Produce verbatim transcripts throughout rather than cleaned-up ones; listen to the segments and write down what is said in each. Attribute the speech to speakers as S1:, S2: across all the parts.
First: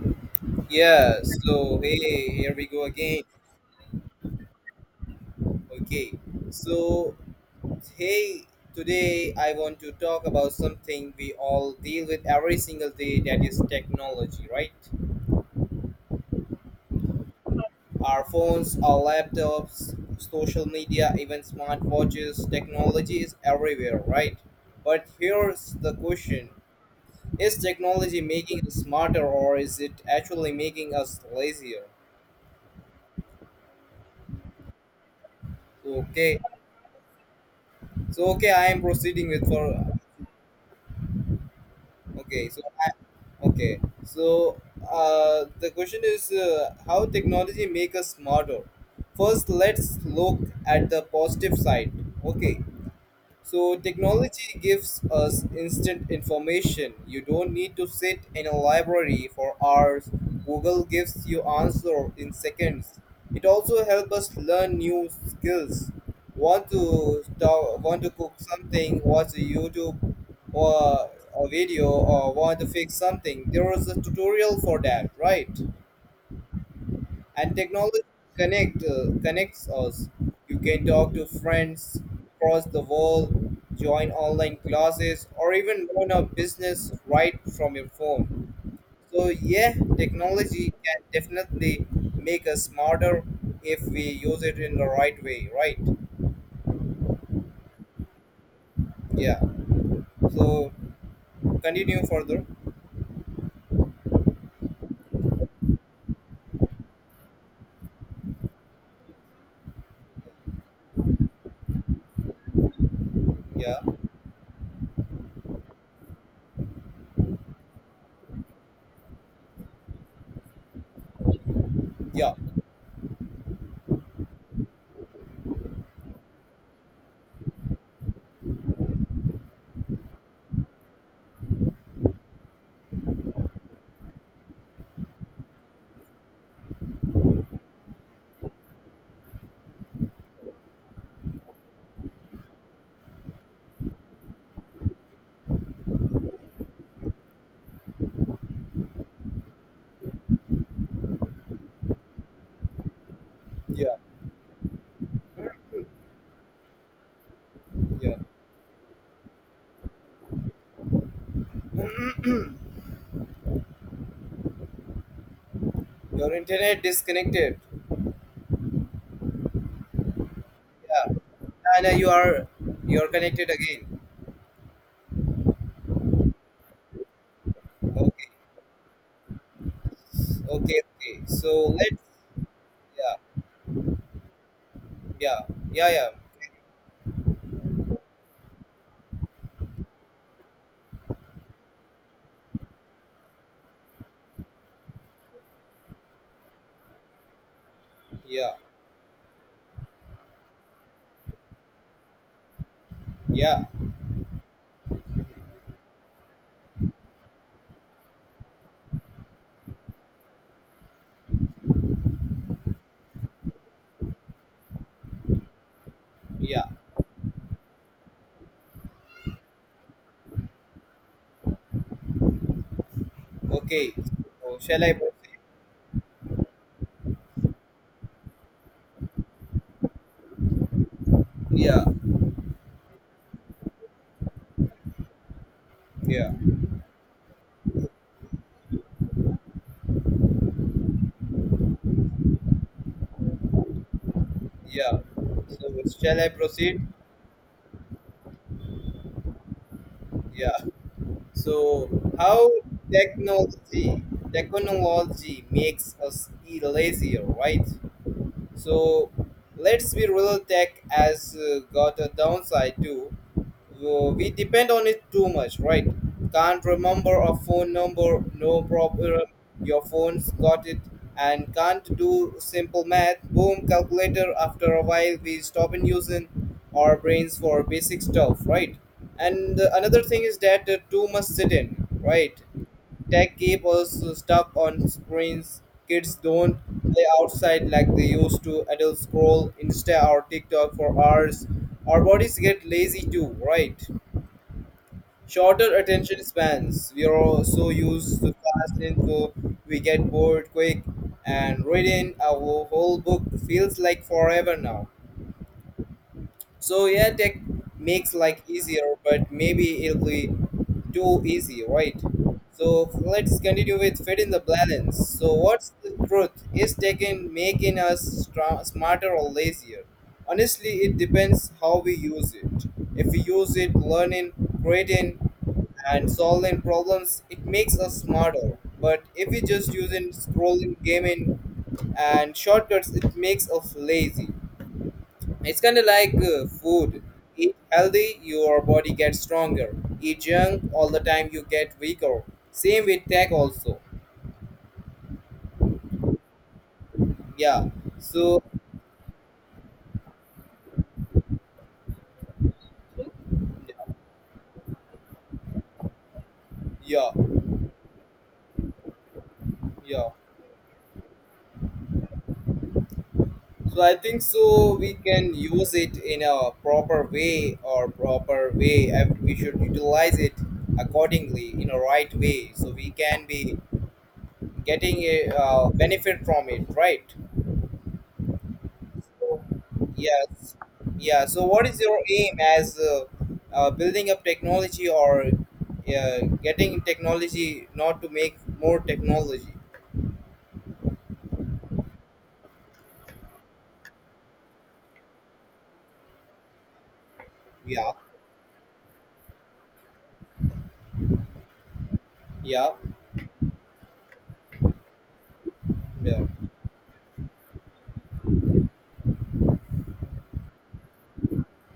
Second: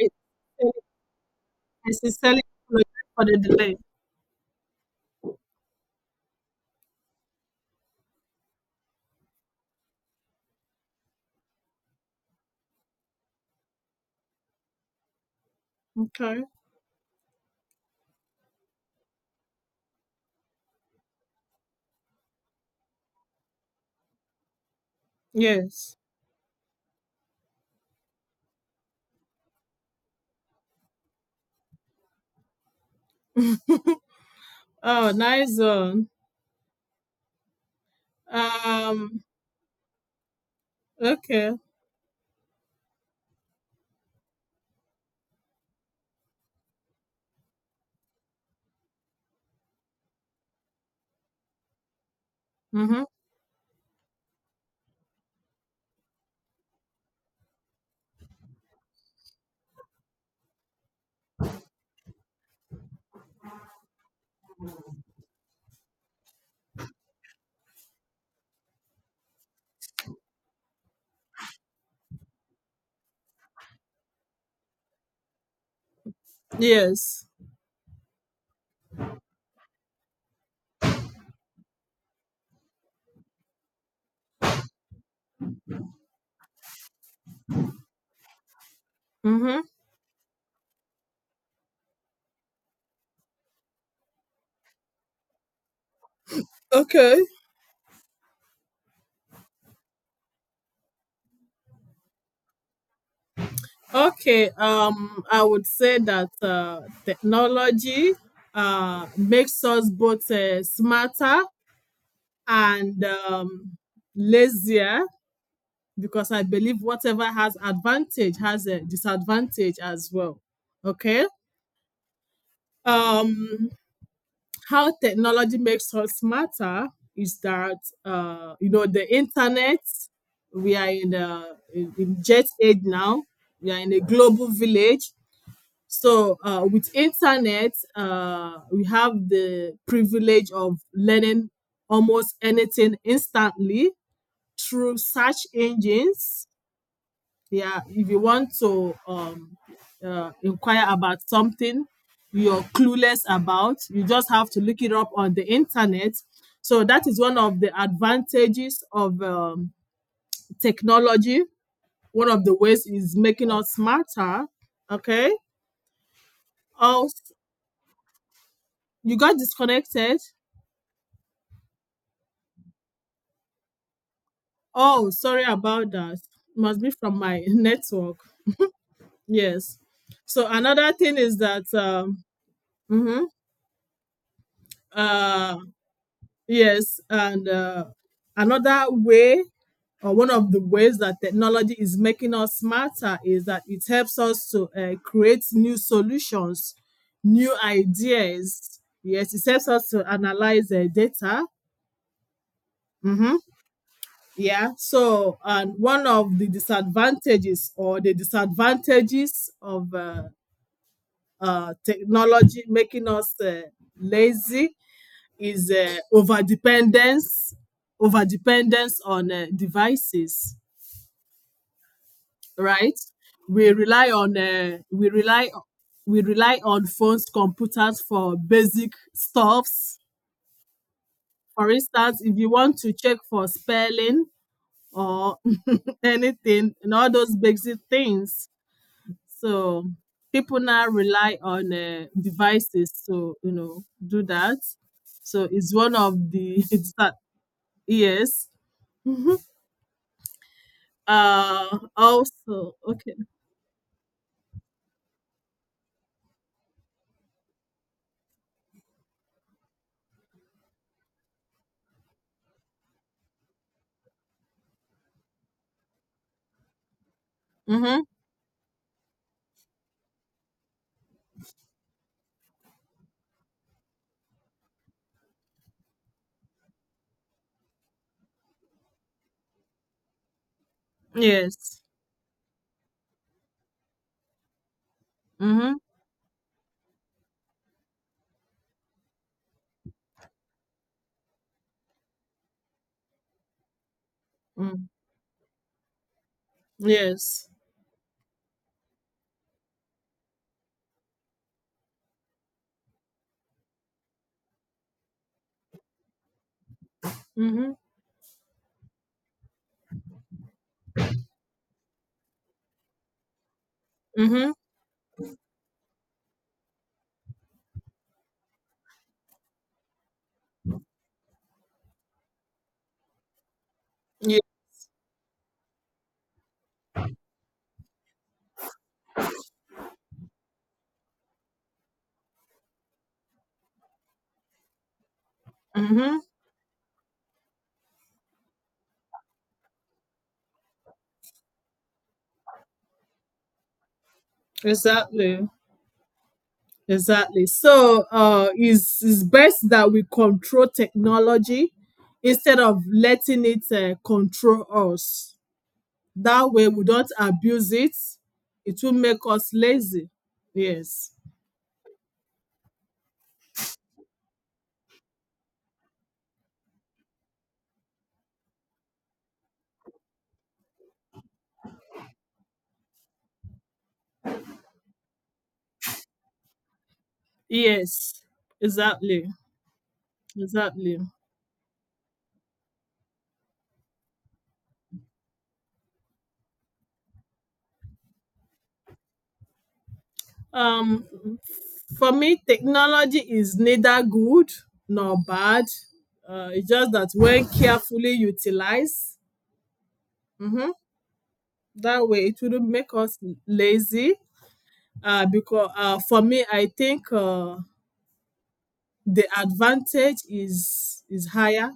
S1: Right. And
S2: Yeah, so hey, here we go again.
S1: for the delay.
S2: Okay, so hey, Today I want to talk about something we all deal with every single day, that is technology, right?
S1: Okay.
S2: Our phones, our laptops, social media, even smartwatches, technology is everywhere, right? But here's the
S1: Yes.
S2: question. Is technology making us smarter, or is it actually making us lazier?
S1: Oh, nice zone.
S2: Okay, so okay, I am
S1: Um.
S2: proceeding with for
S1: Okay.
S2: okay, so Okay, so uh, The question is, uh, how technology make us smarter. First, let's look at the positive side. Okay,
S1: Mhm.
S2: so technology gives us instant information. You don't need to sit in a library for hours. Google gives you answer in seconds. It also helps us learn new skills. Want to talk, want to cook something, watch a YouTube or a video, or want to fix something. There is a tutorial for that, right?
S1: Yes.
S2: And technology connect uh, connects us. You can talk to friends across the world, join online classes, or even run a business right from your phone. So
S1: Mhm.
S2: yeah, technology can definitely make us smarter if we use it in the right way, right?
S1: Okay.
S2: Yeah, so continue further.
S1: Okay. Um. I would say that uh, technology uh makes us both uh, smarter and um,
S2: Yeah,
S1: lazier, because I believe whatever has advantage has a disadvantage as well. Okay.
S2: yeah,
S1: Um. How technology makes us smarter is that uh, you know, the internet, we are in the in, in jet age now, we are in a global village. So uh, with internet, uh, we have the privilege of learning almost anything instantly through search engines. Yeah, if you want to um uh, inquire about something you're clueless about,
S2: yeah,
S1: you just have to look it up on the internet. So that is one of the
S2: yeah.
S1: advantages of um, technology, one of the ways is making us smarter. Okay.
S2: Your internet
S1: Oh, s-
S2: disconnected.
S1: you got disconnected.
S2: Yeah, and uh, you are you are connected again.
S1: Oh, sorry about that. Must be from my network.
S2: Okay.
S1: Yes. So
S2: Okay,
S1: another
S2: okay.
S1: thing is that
S2: So let's,
S1: um, mhm.
S2: yeah, yeah,
S1: uh,
S2: yeah, yeah,
S1: Yes, and uh, another way, or one of the ways that technology is making us smarter, is that it helps us to uh, create new solutions, new
S2: yeah,
S1: ideas. Yes, it helps us to analyze uh, data. Mm-hmm.
S2: yeah,
S1: Yeah. So, and one of the disadvantages, or the disadvantages of uh, uh, technology making us uh, lazy, is uh, over
S2: yeah.
S1: dependence, over dependence on uh, devices, right? we
S2: Okay.
S1: rely on
S2: So
S1: uh,
S2: shall I
S1: we
S2: proceed?
S1: rely we rely on phones, computers for basic stuffs. For
S2: Yeah,
S1: instance, if you want to check for spelling or
S2: yeah,
S1: anything and all those basic things, so people now rely on uh, devices to, you know, do that.
S2: yeah.
S1: So it's one
S2: So
S1: of
S2: shall I
S1: the
S2: proceed?
S1: it's that. Yes.
S2: Yeah.
S1: Uh,
S2: So how
S1: also, okay.
S2: technology technology makes us e- lazier, right? So let's be real. Tech has uh, got a downside too. Uh, We depend on it too much, right? Can't remember a phone
S1: Mm-hmm.
S2: number, no problem. Your phone's got it. And can't do simple math. Boom, calculator. After a while, we stop in using our brains for basic stuff, right? And uh, another thing is that uh, too much sit
S1: Yes.
S2: in, right? Tech keep us stuck on screens.
S1: Mm-hmm.
S2: Kids don't play outside like they used to. Adults scroll Insta or TikTok for hours. Our bodies get lazy too, right?
S1: Mm.
S2: Shorter attention spans. We are all
S1: Yes.
S2: so used to fast info, we get bored quick, and reading a whole book feels like forever now. So yeah, tech
S1: Mm-hmm.
S2: makes life easier, but maybe it'll be too easy, right? So let's continue with fit in the
S1: Mm-hmm.
S2: balance. So what's the truth? Is tech in making us stra- smarter or lazier? Honestly, it depends how we use it. If we use it learning,
S1: Yeah.
S2: creating, and solving problems, it makes us smarter. But if we just using scrolling, gaming, and shortcuts, it makes us lazy. It's kind of like
S1: Mm-hmm.
S2: uh, food. Eat healthy, your body gets stronger. Eat junk all the time, you get weaker. Same with tech also.
S1: Exactly. Exactly.
S2: Yeah.
S1: So,
S2: So,
S1: uh, it's, it's best that we control technology instead of letting it uh, control us. That way, we
S2: yeah,
S1: don't abuse it. It will make us
S2: yeah.
S1: lazy. Yes.
S2: So I think so we can use it in a proper way or proper way, and we should utilize it accordingly in a right way, so we can be getting a uh, benefit from it, right?
S1: Yes. Exactly.
S2: So, yes,
S1: Exactly.
S2: yeah. So, what is your aim as uh, uh, building up technology, or uh, getting technology, not to make more technology?
S1: Um, for me, technology is neither good nor bad. Uh, it's just that when
S2: Yeah,
S1: carefully utilized, mhm, that way it wouldn't
S2: yeah,
S1: make us lazy. Uh, because uh, for
S2: yeah,
S1: me, I think uh, the advantage is is higher.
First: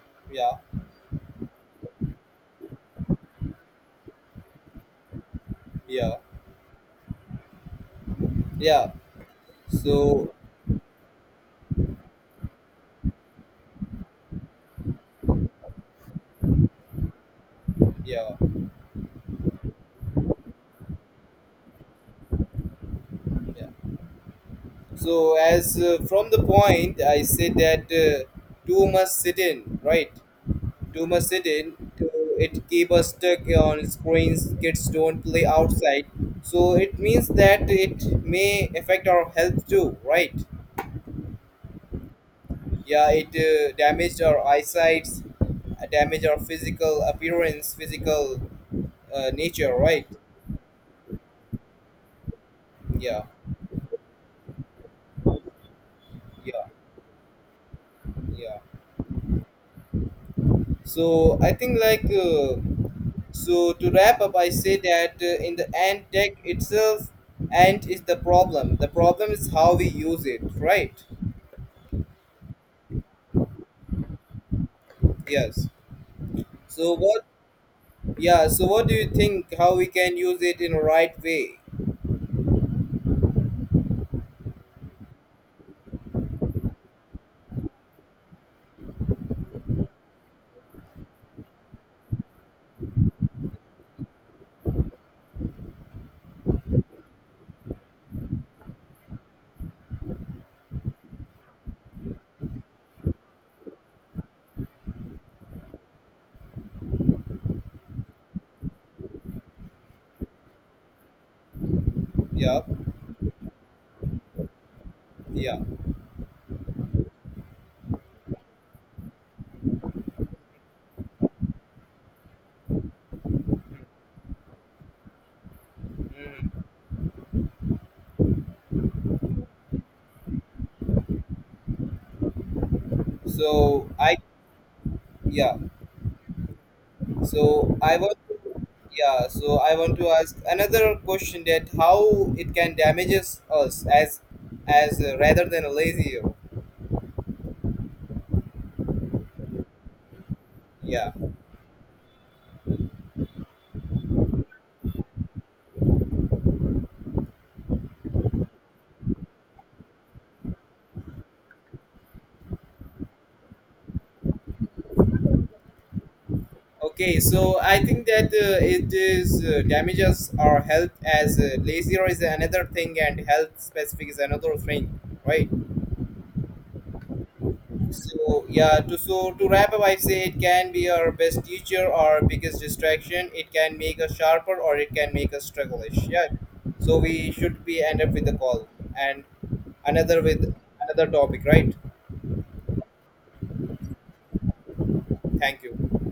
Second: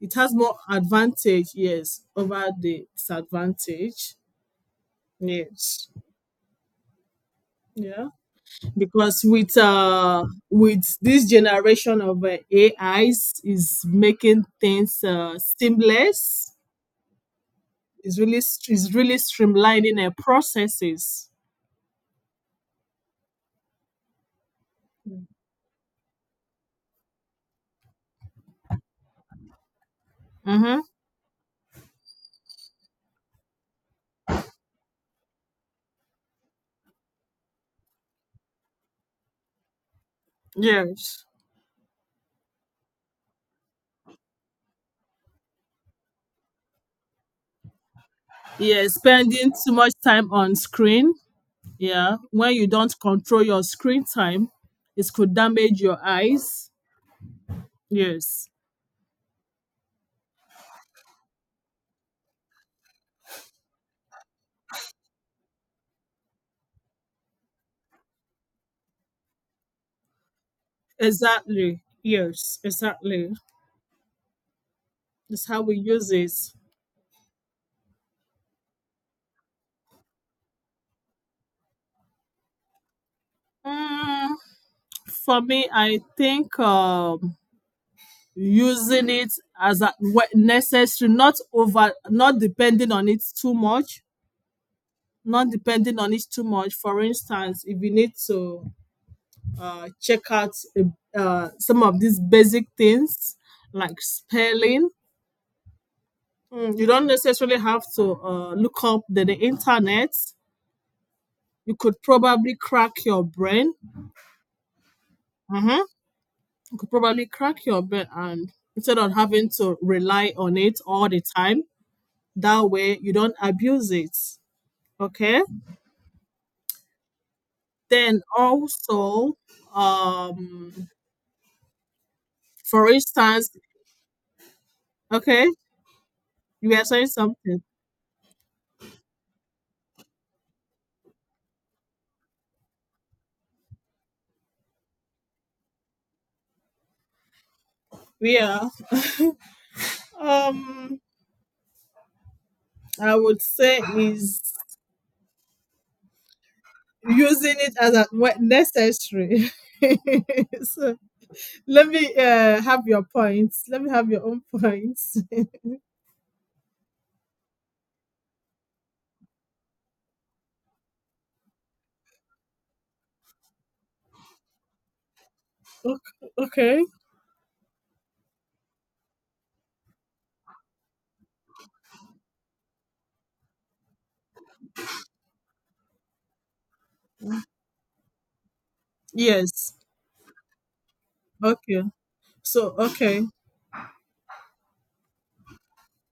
S1: It has
S2: yeah,
S1: more advantage, yes, over the disadvantage. Yes.
S2: yeah,
S1: Yeah.
S2: yeah.
S1: because with uh
S2: So,
S1: With this generation of uh, AIs is is making things uh, seamless. It's
S2: yeah,
S1: really str- it's really streamlining uh, processes.
S2: yeah. So, as uh, from the point I said that uh, two must sit in, right?
S1: Mm-hmm.
S2: Too much sitting to, it keep us stuck on screens, kids don't play outside, so it means that it may affect our health too, right?
S1: Yes.
S2: Yeah, it uh, damaged our eyesight, uh, damage our physical appearance, physical
S1: Yeah,
S2: uh,
S1: spending too
S2: nature,
S1: much
S2: right?
S1: time on screen. Yeah, when you don't
S2: Yeah,
S1: control your screen time, it could damage your
S2: yeah.
S1: eyes. Yes.
S2: Yeah, so I think like, uh, so to wrap up, I say that uh, in the end, tech itself and is the problem, the problem is how we use it, right?
S1: Exactly. Yes. Exactly. That's how
S2: Yes.
S1: we use it.
S2: So what? Yeah. So what do you think? How we can use it in a right way?
S1: Mm, for me, I think um using it as a, whe- necessary, not over, not depending on it too much, not depending on it too much. For instance, if you need to uh, check out uh, uh, some of these basic things like spelling, mm, you don't necessarily have to uh, look up the, the internet. You could probably
S2: Yeah.
S1: crack your brain.
S2: Yeah.
S1: Mhm. You could probably crack your brain, and instead of having to rely on it all the time, that way you don't abuse it. Okay.
S2: Mhm.
S1: Then also, um for instance,
S2: So I.
S1: okay,
S2: Yeah.
S1: you are saying something.
S2: So I want. To, yeah. So I want to ask another question, that how it can damages us as as uh, rather than a lazy.
S1: We are, um
S2: Yeah.
S1: I would say, is using it as a when necessary. So let me uh have your points, let me have your own points.
S2: Okay. So I think that uh, it is uh, damages our health as, uh, lazier is another thing, and health specific is another thing, right?
S1: Okay.
S2: So yeah, to so to wrap up, I say it can be our best teacher, our biggest distraction. It can make us sharper, or it can make us struggleish. Yeah, so we should be end up with the call, and
S1: Yes.
S2: another with another topic, right?
S1: Okay. So, okay.
S2: Thank you.